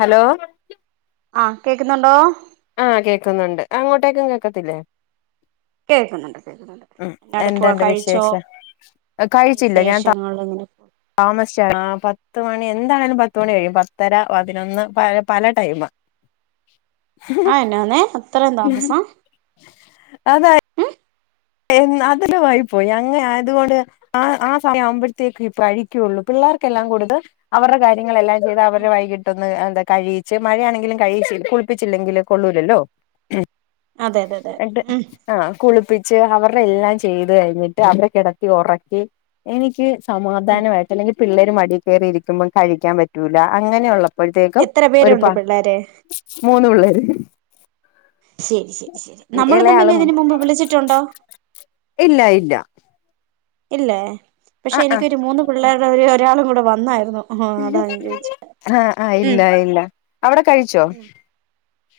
Hello ആഹ് കേക്കുന്നുണ്ടോ ആഹ് കേക്കുന്നുണ്ട് അങ്ങോട്ടേക്കും കേക്കത്തില്ലേ കേൾക്കുന്നുണ്ട് കേൾക്കുന്നുണ്ട് ഉം എന്നാ എടുക്കുവാ എന്തണ്ട് കഴിച്ചോ വിശേഷം കഴിച്ചില്ല ഞാൻ താ വിശേഷങ്ങൾ ഇങ്ങനെ താമസിച്ചാണ് പത്ത് മണി എന്താണേങ്കിലും പത്ത് മണി കഴിയും പത്തര പതിനൊന്ന് പല പല ടൈമാ ആഹ് എന്നാന്നേ അത്രയും താമസം അതാ ഉം യെന്ന് അതില് വായി പോയി അങ്ങെനെ അതുകൊണ്ട് ആഹ് ആഹ് സമയം ആവുമ്പോഴത്തേക്കും ഇപ്പ അഴിക്കുള്ളൂ പിള്ളേർക്കെല്ലാം കൊടുത്ത് അവരടെ കാര്യങ്ങളെല്ലാം ചെയ്ത് ഉം അവരെ വൈയ്കിട്ടൊന്ന് എന്താ കഴികിച്ച് മഴയാണെങ്കിലും കഴികിച്ചി കുളിപ്പിച്ചില്ലെങ്കില് കൊള്ളൂലല്ലോ എ് അതെ അതെ അതെ എന്ട്ട് ഉം ആഹ് കുളിപ്പി ച്ച് അവരടെ എല്ലാം ചെയ്ത് കഴിഞ്ഞിട്ട് അവരെ കെടക്കി ഒറക്കി എനിക്ക് ഉം സമാധാനവായിട്ട് അല്ലെങ്കിൽ പിള്ളേര് മടീ കേറി ഇരിക്കുമ്പോ കഴിക്കാൻ പറ്റൂല അങ്ങനൊള്ള പ്പോത്തേക്കും എത്ര ഒരു പേരുണ്ട് പ പിള്ളേര് മൂന്ന് പിള്ളേര് ശരി ശരി ശരി നമ്മള് തമ്മില് ഇളയാളും ഇതിന് മുമ്പ് വിളിച്ചിട്ടുണ്ടോ ഇല്ല ഇല്ല ഇല്ലേ പക്ഷെ ആഹ് ആഹ് എനിക്കൊരു മൂന്ന് പിള്ളേരുടെ ര്യം ഒരാളും കൂടെ വന്നായിരുന്നു ആഹ് അതാ ഞാൻ ചോദിച്ചെ ആഹ് ആഹ് ഉം ഇല്ല ഇല്ല അവടെ കഴിച്ചോ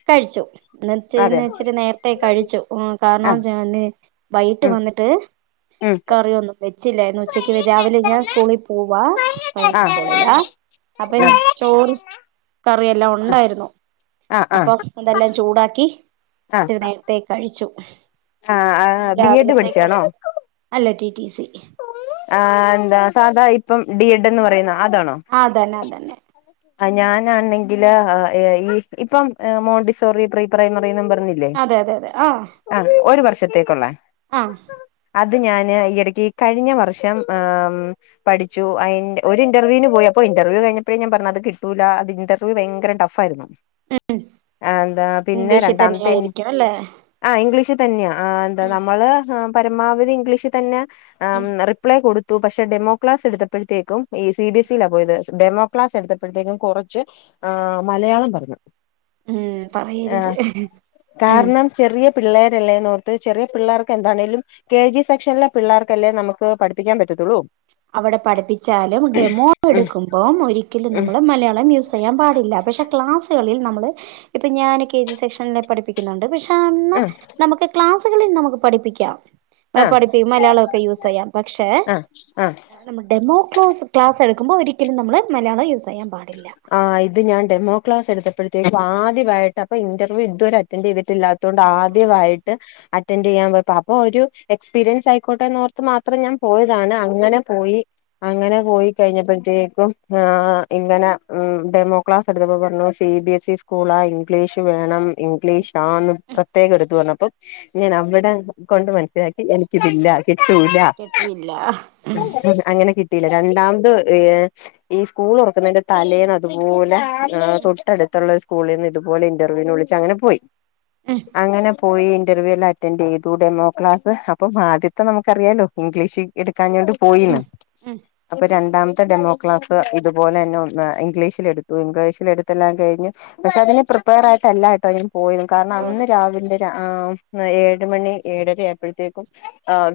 കഴിച്ചു ന്ന്ച്ച് അതെ ഇന്നിച്ചിരി നേരത്തെ കഴിച്ചു ഉം കാരണം ആഹ് ച്ചാന്ന് വൈയിട്ട് ഉം വന്നിട്ട് ഉം കറി ഒന്നും വെച്ചില്ലായിന്നു ഉച്ചക്ക് വെ രാവിലെ ഞാൻ സ്കൂളിൽ പോവാ പ്രൈവറ്റ് ആഹ് സ്കൂളിലാ അപ്പൊ ഞാ ചോറ് കറി എല്ലാം ഉണ്ടായിരുന്നു ആഹ് അപ്പൊ ഇതെല്ലാം ചൂടാക്കി ആഹ് ഇത്തിരി നേരത്തേ കഴിച്ചു ആഹ് നീ ആഹ് ബി എ ഡ് രാവിലത്തേക്ക് പഠിച്ചാണോ അല്ല ടി ടി സി ആഹ് എന്താ സാധാ ഇപ്പം ഡി എഡ് എന്ന് പറയുന്ന അതാണോ ആ അതന്നെ അതന്നെ [unintelligible] ആ ഞാനാണെങ്കില് ഈ ഇപ്പം മോണ്ടിസോറി പ്രീ പ്രൈമറിന്നും പറഞ്ഞില്ലേ അതെ അതെ അതെ ആ ആഹ് ഒരു വർഷത്തേക്കുള്ള ആഹാ അത് ഞാന് ഈയിടക്ക് കഴിഞ്ഞ വർഷം ആഹാ പഠിച്ചു അയിന്റെ ഒരു ഇന്റർവ്യൂന് പോയി അപ്പോ ഇന്റർവ്യൂ കഴിഞ്ഞപ്പോഴേ ഞാൻ പറഞ്ഞു അത് കിട്ടൂല അതിന്റെ ഇന്റർവ്യൂ ഭയങ്കര ടഫ് ആയിരുന്നു ആഹാ എന്താ പിന്നെ ഇംഗ്ലീഷിൽ തന്നെ രണ്ടാമത്തെ ആയിരിക്കും അല്ലെ ആഹാ ഇംഗ്ലീഷ് തന്നെയാ ആഹാ എന്താ ഉം നമ്മള് പരമാവധി ഇംഗ്ലീഷ് തന്നെ ആഹം ഉം റിപ്ലൈ കൊടു എടുത്തു പക്ഷെ ഡെമോ ക്ലാസ് എടുത്തപ്പഴത്തേക്കും ഈ സി ബി എസ്ഇയിലാ പോയത് ഡെമോ ക്ലാസ് എടുത്തപ്പഴത്തേക്കും കുറച്ച് ആഹാ മലയാളം പറഞ്ഞു ഉം ഏഹ് പറയരുത് ഉം കാരണം ചെറിയ പിള്ളേരല്ലേനോർത്ത് ചെറിയ പിള്ളേർക്ക് എന്താണേലും കെ ജി സെക്ഷനിലെ പിള്ളേർക്ക് ല്ലേ നമുക്ക് പഠിപ്പിക്കാൻ പറ്റത്തുള്ളൂ അവിടെ പഠിപ്പിച്ചാലും ഡെമോ ഉം എടുക്കുമ്പോം ഒരിക്കലും നമ്മള് മലയാള യൂസ് ചെയ്യാൻ പാടില്ല പക്ഷെ ക്ലാസ്സ്‌കളിൽ നമ്മള് ഇപ്പം ഞാൻ കെ ജി സെക്ഷനിൽ പഠിപ്പി ക്കുന്നുണ്ട് പക്ഷെ എന്നാ ഉം നമുക്ക് ക്ലാസ്സുകളിൽ നമുക്ക് പഠിപ്പിക്കാം ആഹ് ആഹാ ആഹ് പഠിപ്പിക്കും മലയാളൊക്കെ യൂസ് ചെയ്യാം പക്ഷെ ആഹാ നമ്മൾ ഡെമോക്ലാസ് ക്ലാസ്സ്‌ എടുക്കുമ്പോ ഒരിക്കലും നമ്മൾ മലയാളം യൂസ് ചെയ്യാൻ പാടില്ല ആഹ് ഇത് ഞാൻ ഡെമോക്ലാസ് എടുത്തപ്പഴത്തേക്കും ആദ്യവായിട്ട് അപ്പൊ ഇന്റർവ്യൂ ഇതുവരെ അറ്റൻഡ് ചെയ്തിട്ടില്ലാ തൊണ്ട് ആ അതാ ആദ്യവായിട്ട് അറ്റൻഡ് ചെയ്യാൻ പോയി അപ്പോ ഒരു എക്സ്പീരിയൻസ് ആയിക്കോട്ടെ [unintelligible] മാത്രം ഞാൻ പോയതാണ് ഉം അങ്ങനെ പോയി അങ്ങനെ പോയി കഴിഞ്ഞപ്പഴത്തേക്കും ആഹാ ഇങ്ങനെ ആഹ് ഡെമോ ക്ലാസ്സ് എടുത്തപ്പോ പറഞ്ഞു സി ബി എസ് ഇ സ്കൂള ആ ഇംഗ്ലീഷ് വേണം ഉം ഇംഗ്ലീഷാന്ന് ഉം പ്രേത്യേകം എടുത്ത് പറഞ്ഞു അപ്പം ഞാൻ അവിടെ കൊണ്ട് മനസ്സിലാക്കി എനിക്കിതില്ലാന്ന് കിട്ടൂല്ലാ കേട്ടുമില്ല ഉം അങ്ങനെ കിട്ടിയില്ല രണ്ടാമത് ഈ സ്കൂൾ തുറക്കുന്നതിന്റെ തലേന്ന് അതുപോലെ തൊട്ടടുത്തുള്ള ഒരു സ്കൂളിന്ന് ഇതുപോലെ ഇന്റർവ്യൂന് വിളിച്ച് അങ്ങനെ പോയി ഉം അങ്ങനെ പോയി ഇന്റർവ്യൂ എല്ലാം അറ്റൻഡ് ചെയ്തു ഡെമോ ക്ലാസ്സ് അപ്പം ആദ്യത്തെ നമുക്കറിയാലോ ഇംഗ്ലീഷിൽ പോ എടുക്കാഞ്ഞോണ്ട് ഉം പോയിന്ന് ഉം അപ്പൊ രണ്ടാമത്തെ ഡെമോ ക്ലാസ്സ് ഇതുപോലെ തന്നെ ഒന്ന ഇംഗ്ലീഷിലടുത്തു ഇംഗ്ലീഷിലെടുത്തെല്ലാം കഴിഞ്ഞ് പക്ഷെ അതിന് പ്രിപ്പയർ ആയിട്ടല്ലാട്ടോ ഞാൻ പോയത് കാരണം അന്ന് പോയത് രാവിലെ ആഹാ ഏഴ് മണി ഏഴര ആയപ്പഴത്തേക്കും ആഹാ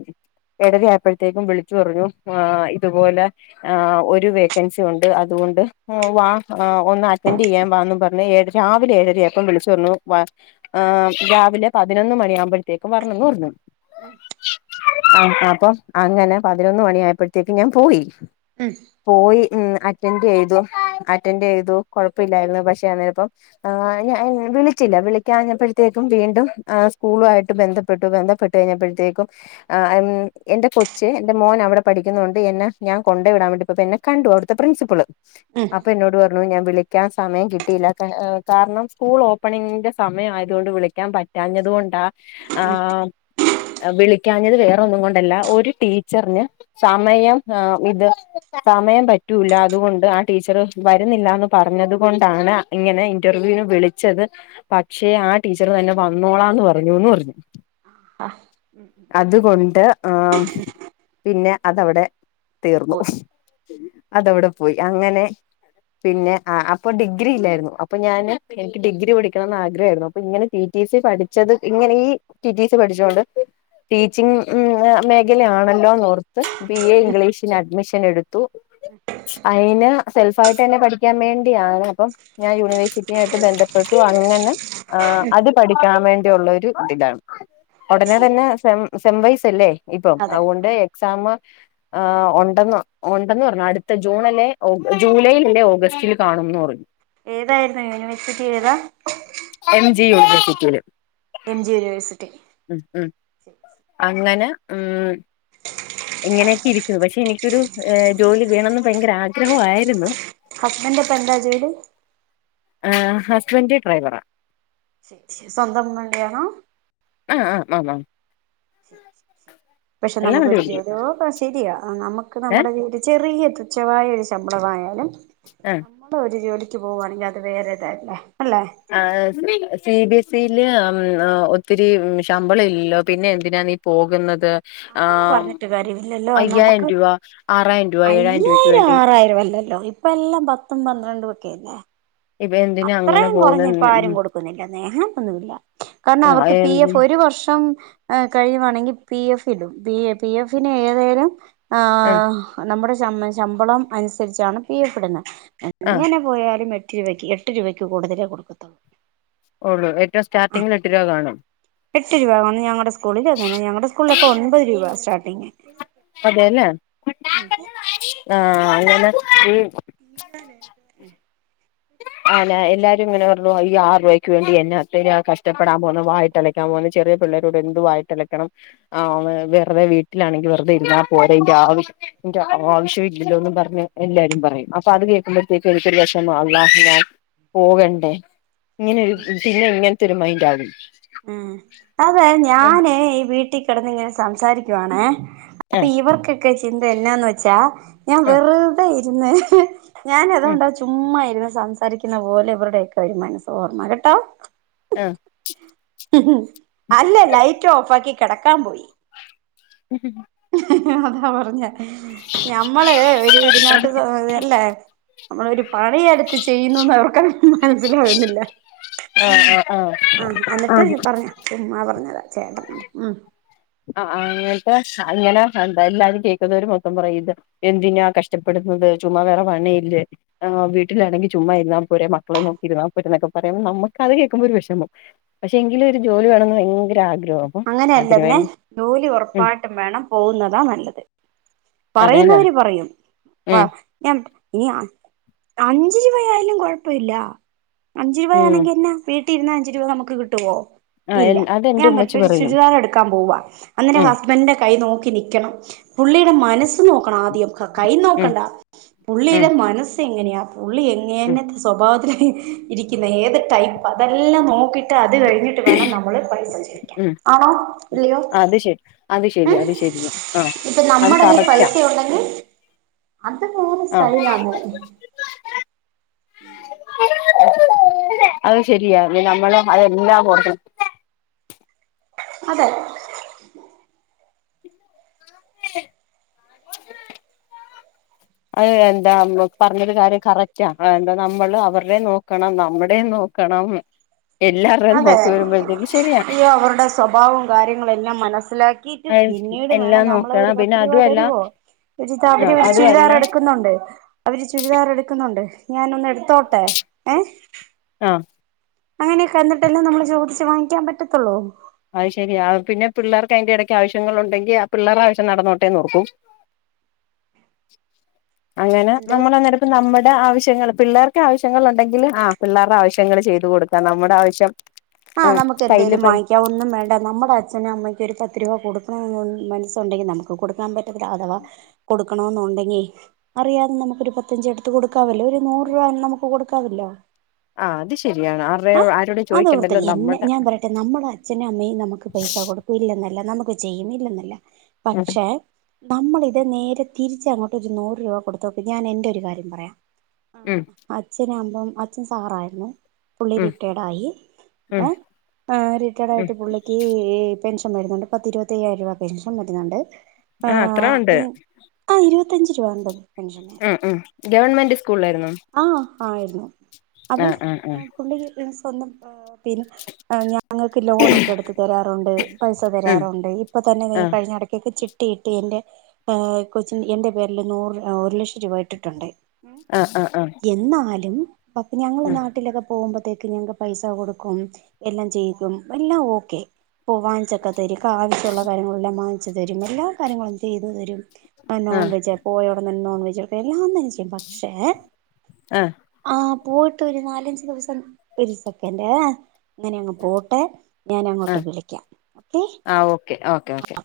ഏഴര ആയപ്പഴത്തേക്കും വിളിച്ചു പറഞ്ഞു ആഹാ ഇതുപോലെ ആഹ് ഒരു വേക്കൻസി ഉണ്ട് അതുകൊണ്ട് ആ വാ ആ ഒന്ന് അറ്റൻഡ് ചെയ്യാൻ വാന്ന് പറഞ്ഞു ഏഴര രാവിലെ ഏഴരയപ്പം വിളിച്ചു പറഞ്ഞു വാ ആഹ് രാവിലെ പതിനൊന്ന് മണിയാവുമ്പഴത്തേക്കും വരണംന്ന് പറഞ്ഞു ഉം ആ അപ്പൊ അങ്ങനെ പതിനൊന്ന് മണി ആയപ്പഴത്തേക്കും ഞാൻ പോയി ഉം പോയി ഉം അറ്റൻഡ് ചെയ്തു അറ്റൻഡ് ചെയ്തു കൊഴപ്പില്ലായിരുന്നു പക്ഷെ അന്നനിപ്പം ആഹ് ഞാൻ വിളിച്ചില്ല വിളിക്കാഞ്ഞപ്പഴത്തേക്കും വീണ്ടും സ്കൂളു ആയിട്ട് ബന്ധപ്പെട്ടു ബന്ധപ്പെട്ട് കഴിഞ്ഞപ്പഴത്തേക്കും ആഹ് എൻ എന്റെ കൊച്ച് എന്റെ മോൻ അവിടെ പഠിക്കുന്ന കൊണ്ട് എന്നെ ഞാൻ കൊണ്ട് വിടാൻ വേണ്ടി പോയപ്പോ എന്നെ കണ്ടു അവിടുത്തെ പ്രിൻസിപ്പള് ഉം അപ്പൊ എന്നോട് പറഞ്ഞു ഞാൻ വിളാക്കാൻ സമയം കിട്ടിയില്ല കാരണം സ്കൂൾ ഓപ്പണിങ്ങിന്റെ സമയം ആയതുകൊണ്ട് വിളിക്കാൻ പറ്റാ ഞ്ഞതുകൊണ്ടാ ആഹാ വിളിക്കാഞ്ഞത് വേറെ ഒന്നും കൊണ്ടല്ല ഒരു ടീച്ചറിന് സമയം ആഹ് ഇത് സമയം പറ്റൂല്ല അതുകൊണ്ട് ടീച്ചറ് വരുന്നില്ല എന്ന് പറഞ്ഞത് കൊണ്ടാണ് ഇങ്ങനെ ഇന്റർവ്യൂവിന് വിളിച്ചത് പക്ഷേ ആ ടീച്ചറ് തന്നെ വന്നോളാന്ന് പറഞ്ഞൂന്ന് പറഞ്ഞു ആഹ് ഉം ഉം അതുകൊണ്ട് ആഹ് പിന്നെ അതവിടെ തീർന്നു പോയി അതവിടെ പോയി അങ്ങനെ പിന്നെ ആഹ് അപ്പൊ ഡിഗ്രി ഇല്ലായിരുന്നു അപ്പൊ ഞാൻ എനിക്ക് ഡിഗ്രി പഠിക്കണന്ന് ആഗ്രഹായിരുന്നു അപ്പൊ ഇങ്ങനെ ടി റ്റി സി പഠിച്ചത് ഇങ്ങനെ ഈ ടി റ്റി സി പഠിച്ചോണ്ട് ടീച്ചിങ് ഉം മേഖല ആണല്ലോന്നോർ [unintelligible] ബി എ ഇംഗ്ലീഷന് അഡ്മിഷൻ എടുത്തു അയിന് സെൽഫ് ആയിട്ട് തന്നെ പഠിക്കാൻ വേണ്ടിയാണ് അപ്പം ഞാൻ യൂണിവേഴ്സിറ്റി ആയിട്ട് ബന്ധപ്പെട്ട് അങ്ങനെ ആഹ് അത് പഠിക്കാൻ വേണ്ടിയുള്ള ഒരു ഇതാണ് ഒടനെ ശരി തന്നെ സെമ് സെം വൈസ്സല്ലേ ഇപ്പം അതെ അതുകൊണ്ട് അതെ എ എക്സാമ് ഏഹ് ഒണ്ടെന്ന് ഒണ്ടെന്ന് പറഞ്ഞു അടുത്ത ജൂണിലെ ഓ ജൂലൈൽ അല്ലേ ഓഗസ്റ്റിൽ കാണുന്ന് പറഞ്ഞു ഏതായിരുന്നു യൂണിവേഴ്‌സ്റ്റി ഏതാ? എം ജി യൂണിവേഴ്സിറ്റിയില് എം ജി യൂണിവേഴ്സിറ്റി ഉ ഉം അങ്ങനെ ഉം ഇങ്ങനെയൊക്കെ ഇരിക്കുന്നു പക്ഷെ എനിക്കൊരു ഏഹ് ജോലി വേണെന്ന് ഭയങ്കര ആഗ്രഹമായിരുന്നു ഹസ്ബൻഡ് അപ്പ എന്താ ജോലി? ഏഫ് ഹസ്ബൻഡ് ഡ്രൈവറാ ശരി ശരി സ്വന്തം വണ്ടി ആണോ? ആഹ് ആഹ് [unintelligible] പക്ഷെ എല്ലാം വണ്ടി നമ്മുക്കൊരു ഓടിക്കും ജോലിയോ ശരിയാ ആഹ് നമ്മക്ക് നമ്മടെ [unintelligible] ചെറിയ തുച്ഛമായാ ഒരു ശമ്പളമായാലും ആഹ് ഇപ്പോ ഒരു ജോലിക്ക് പോകുകവാണെങ്കി അത് വേറെ ഇതല്ലേ അല്ലെ ആഹ് സി ബി എസ് ഈല് അം അ ഒത്തിരി ശമ്പളം ഇല്ലല്ലോ പിന്നെ എന്തിനാ നീ പോകുന്നത് ആ അങ്ങനെ പറഞ്ഞിട്ട് കാര്യമില്ലല്ലോ അയ്യായിരം നമ്മക്ക് രൂപ ആറായിരം രൂപ ഏഴായിരം രൂപയ്ക്ക് അയ്യായിരം വേണ്ടി ആറായിരോ അല്ലല്ലോ ഇപ്പ് ഇപ്പ എല്ലാം പത്തും പന്ത്രണ്ടും ഒക്കെയല്ലേ ഇപ്പ എന്തിനാ അങ്ങനെ അത്രയും കൊറഞ്ഞ് ഇപ്പ ആരും പോകുന്ന കൊടുക്കുന്നില്ല [unintelligible] ഇല്ല കാരണം അവർക്ക് പി എഫ് ഒരു വർഷം ഏഹ് കഴിയുവാണെങ്കി പി എഫ് ഇടും പി എഫിന് ഏതേലും ആ ആഹ് ആഹ് നമ്മടെ ശം ശമ്പളം അനുസരിച്ചാണ് വി എഫ് ഇടുന്നെ ആ എങ്ങനെ പോയാലും എട്ടിരൂപയ്ക്ക് എ എട്ട് രൂപയ്ക്ക് കൂടുതലേ കൊടുക്കത്തുള്ളൂ ഒള്ളൂ ഏറ്റവും ആഹ് സ്റ്റാർട്ടിങ്ങിൽ എട്ട് രൂപ കാണും എട്ട് രൂപ കാ ഞങ്ങടെ സ്കൂളിലു അങ്ങനാ ഞങ്ങടെ സ്കൂളിലൊക്കെ ഒപത് രൂപാ സ്റ്റാർട്ടിങ്ങ് അതെല്ലേ ആഹ് അങ്ങനെ ഈ ഉം ആന്നാ എല്ലാരു ഇങ്ങനെ പറഞ്ഞു ഈ ആറ് റൂപയ്ക്ക് വേണ്ടി എന്നാ [unintelligible] കഷ്ടപ്പെടാൻ പോകുന്നു വായിട്ടല ക്കാൻ പോകുന്നെ ചെറിയ പിള്ളേരോട് എന്ത് വായിട്ട്ലയ്ക്കണം ആഹ് വെറുതെ വീട്ടിലാണെങ്കി വെറുതെ ഇരിന്നാ പോരെ ഈന്റെ ആവശ്യം ൻ്റെ ആവശ്യ ഇല്ലല്ലോന്നും പറഞ്ഞ് എല്ലാരും പറയും അപ്പൊ അത് കേക്കുമ്പഴത്തേക്ക് എനിക്ക് ഒരു വെഷമാവും ലാസ്റ്റ് ഞാൻ പോകണ്ടേ ഇങ്ങനൊരു ഉം പിന്നെ ഇങ്ങനത്തെ ഒരു മൈൻഡാകും ഉം അതെ ഞാനെ ഈ വീട്ടി കെടന്ന് ഇങ്ങനെ സംസാരിക്കുവാണേ അപ്പൊ ആഹ് ഇവർക്കൊക്കെ ചിന്ത എന്നാന്ന് വെച്ചാ ഞാൻ ആഹ് വെറുതെ ഇരുന്ന് ഉം ഞാനതുകൊണ്ടാ ചുമ്മായിരുന്നു സംസാരിക്കുന്ന പോലെ ഇവരുടെയൊക്കെ ഒരു മനസ്സ് ഓർമ്മ കേട്ടോ ആഹ് ഉ ഹു അല്ല ലൈറ്റോഫാക്കി കെടക്കാപോയി [inaudible] ഹ് ഹ് ഹ് അതാ പറഞ്ഞ ഞമ്മള് ഒരു ഇതിനാത്ത് [inaudible] അല്ലേ നമ്മളൊരു പണിയെടുത്ത് ചെയ്യുന്നൂന്ന് അവർക്ക [unintelligible] മനസ്സിലാവുന്നില്ല ആഹ് ആഹ് ആഹ് ആ പറഞ്ഞ ചുമ്മാപറഞ്ഞതാ ചേട്ടനോണ്ട് ഉം ആ അങ്ങട്ട് അങ്ങന അ എന്ത എല്ലാരും കേക്കുന്നോര് മൊത്തം പറയും ഇത് എന്തിനാ കഷ്ടപ്പെടുന്നത് ചുമ്മ വേറെ പണിയില്ലേ ആ വീട്ടിലാണെങ്കി ചുമ്മ ഇരുന്ന പോരെ മക്കളെ നോക്കി ഇരുന്നാ പോരന്നോക്കെ പറയ്മ്പോ നമുക്കത് കേൾക്കുമ്പോ ഒരു വിഷമം പക്ഷെ എങ്കിലൊരു ജോലി വേണെന്ന് ഭയങ്കര ആഗ്രഹ അപ്പോം അതിന് അങ്ങനെയല്ലെന്നേ വേണ്ടി ജോലി ഉം ഒറപ്പായിട്ടും വേണം പോകുന്നതാ നല്ലത് അതെല്ലേ പറയുന്നവര് പറയും ആ ഉം [unintelligible] ഇനി അ അഞ്ച് രൂപയായാലും കൊഴപ്പവില്ല അഞ്ച് ഉം രൂപയാണെങ്കി എന്നാ വീട്ടി ഇരുന്ന അഞ്ച്‌ രൂപ നമുക്ക് കിട്ടുവോ? ആ എൻ ഇല്ല അതെന്റ ഞാൻ ഉമ്മച്ച പറ്റ ഒരു ചുരിദാറെടുക്കാം പോവ്വ അന്നരം ഹ സ്ബന്റെ കൈ നോക്കി നിക്കണം പുള്ളിയുടെ മനസ്സ് നോക്കണം ആദ്യം ക കൈ ഉം നോക്കണ്ട ഉം പുള്ളിയുടെ മനസ്സെങ്ങനെയാ പുള്ളി ഉം എങ്ങെനത്ത സ്വഭാവത്തില് ഹി ഇരിക്കുന്ന ഏത് ടൈപ്പ അതെല്ലാം നോക്കി ട്ടത് കഴിഞ്ഞിട്ട് വേണം നമ്മള് പൈസ ചോയിക്കാൻ ഉം ആണോ ഇല്ലിയോ അത് ശരി അത് ശരി ഉം അത് ശരിയാ ആ ഇപ്പൊ അത് നമ്മട കൈ കറക്റ്റാ പൈസയോ ണ്ടങ്കി അത് വേറെ ആ സ്റ്റൈലാണ്. അത് ശരിയാ നമ്മള് അതെല്ലാം പൊറുക്കണം അതെ [inaudible] അത് എന്താ പറഞ്ഞെലൊരു കാര്യം കറക്റ്റാ അ എന്താ നമ്മള് അവർടെ നോ ക്കണം നമ്മുടെ നോക്കണം [unintelligible] വരുമ്പോ ഈ ഈ അവർടെ സ്വഭാവോം കാര്യങ്ങളെല്ലാം മനസ്സിലാക്കീട്ട് പിന്നീട് വേ എല്ലാം ണം നമ്മള് നോക്കണം ഒരു പിന്നെ പത്ത് രൂപ അതുമല്ല തരുവോ താ ദ ആ അവരു ഒരു അതുമല്ല ചുരിദാർ എടുക്കു ന്നൊണ്ട് അവര് ചുരിദാർ എടുക്കുന്നുണ്ട് ഞാനൊന്ന് എടുത്തോട്ടെ ഏഹ ആ അങ്ങനൊക്കെ കഴിഞ്ഞെട്ടെല്ലാം നമ്മള് ചോദിച്ച് വാങ്ങിക്കാൻ പറ്റത്തോള്ളൂ അയ്ശരിയാ അ പിന്നെ പിള്ളാർക്കയിന്റെ ഇടക്ക് ആവശ്യങ്ങള് ഒണ്ടെങ്കി ആ പിള്ളാറ ആവശ്യം നടന്നോട്ടെന്ന് ഓർക്കും അങ്ങന എന്തോ നമ്മളന്നരം ഇപ്പ നമ്മട ആവശ്യങ്ങൾ പിള്ളേർക്ക് ആവശ്യങ്ങളൊണ്ടെങ്കില് ആ പിള്ളാർടെ ആവശ്യങ്ങള് ചെയ്തു കൊടുക്കാം നമ്മുടെ ആവശ്യം ആഹ് ഉം കയ്യില് നമുക്കെന്തെലും പൈ വാങ്ങിക്കാവോന്നും വേണ്ട നമ്മടെ അച്ഛനു അമ്മയ്ക്കൊരു പത്ത് രൂപ കൊടുക്കണോന്നു മനസ്സോണ്ടെങ്കി നമുക്ക് കൊടുക്കാം പറ്റത്തില്ല അഥവാ കൊടുക്കണോന്നോണ്ടെങ്കി അറിയാതെ നമുക്കൊരു പത്തഞ്ച്‌ എടുത്ത് കൊടുക്കാവല്ലോ ഒരു നൂറ് രൂപ നമുക്ക് കൊടുക്കാവല്ലോ ആ അത് ശരിയാണ് [inaudible] അതോർത്ത ചോദിക്കണ്ടല്ലോ ഈ എന്നെ നമ്മുടെ ഞാൻ പറയട്ടെ നമ്മുട അച്ഛനു അമ്മയും നമുക്ക് പൈസ കൊടു ഇല്ലെന്നല്ല നമുക്ക് ചെയ്യുന്നില്ലന്നല്ല ഉം പക്ഷെ നമ്മളിത് നേരെ തിരിച്ചങ്ങോട്ടോരു നൂറ് രൂപ കൊടുത്തോക്ക് ഞാനെന്റെ ഒരു കാര്യം പറയാം ഉം അച്ഛനാമ്പം അച്ഛൻ സാറായിരുന്നു പുള്ളി ഉം റിട്ടെഡായി ഉം ഏ അ ഉം റിട്ടേർഡായിട്ട് പുള്ളി ക്ക് ഈ പെൻഷം വരുന്നുണ്ട് പത്ത് ഇരുപത്തയ്യായിരം രൂപ പെൻഷം വരുന്നുണ്ട് ആ അത്ര ഉണ്ട് ആ ഇരുപത്തഞ്ച് രൂപ ഒണ്ടോ പെൻഷന് ഉം ഉം ഗവൺമെന്റ് സ്കൂള് യിരുന്നു ആഹ് ആയിരുന്നു അപ്പം ആഹ് ആഹ് പുള്ളി സ്വന്തം പേരും പിന്നെ ഞാ ഞങ്ങൾക്ക് ലോണൊക്കെ എടുത്ത് തരാറുണ്ട് പൈസ ഉം തരാറുണ്ട് ഇപ്പൊ തന്നെ കഴിഞ്ഞ ഇടക്കൊക്കെ ചി ട്ടി! ട്ടി. ട്ടിയെന്റെ അഹ് കൊച്ചിൻ എന്റെ പേരിൽ നൂറ് ഒരു ലക്ഷം രൂപ ഇട്ടിട്ടുണ്ട് ഉം ആഹ് ആഹ് ആഹ് എന്നാലും അപ്പ ഞങ്ങള് നാട്ടിലൊക്കെ പോവുമ്പത്തേക്ക് ഞങ്ങക് പൈസ കൊടുക്കും എല്ലാം ചെയ്കും എല്ലാം ഓക്കെ, ഇപ്പോ വാങ്ങിച്ചക്ക തര്യോക്ക് ആവശ്യമുള്ള കാര്യങ്ങളെല്ലാം വാങ്ങിച്ച് തരും എല്ലാ കാര്യങ്ങളും ചെയ്തു തരും നോൺ വെജ് പോയോടൻ തന്നെ നോൺവെജ് പെരീന്നും നോൺബെജാ പക്ഷെ, ആഹ് ആഹ് പോയിട്ട് ഒരു നാലഞ്ച് ദിവസം ഒരു സെക്കന്റ് ഏ അങ്ങനെയങ്ങ് പോട്ടെ ഞാനങ്ങോട്ട് വിളിക്കാം ഓക്കേ ക്കെ ഓക്കെ ഓക്കെ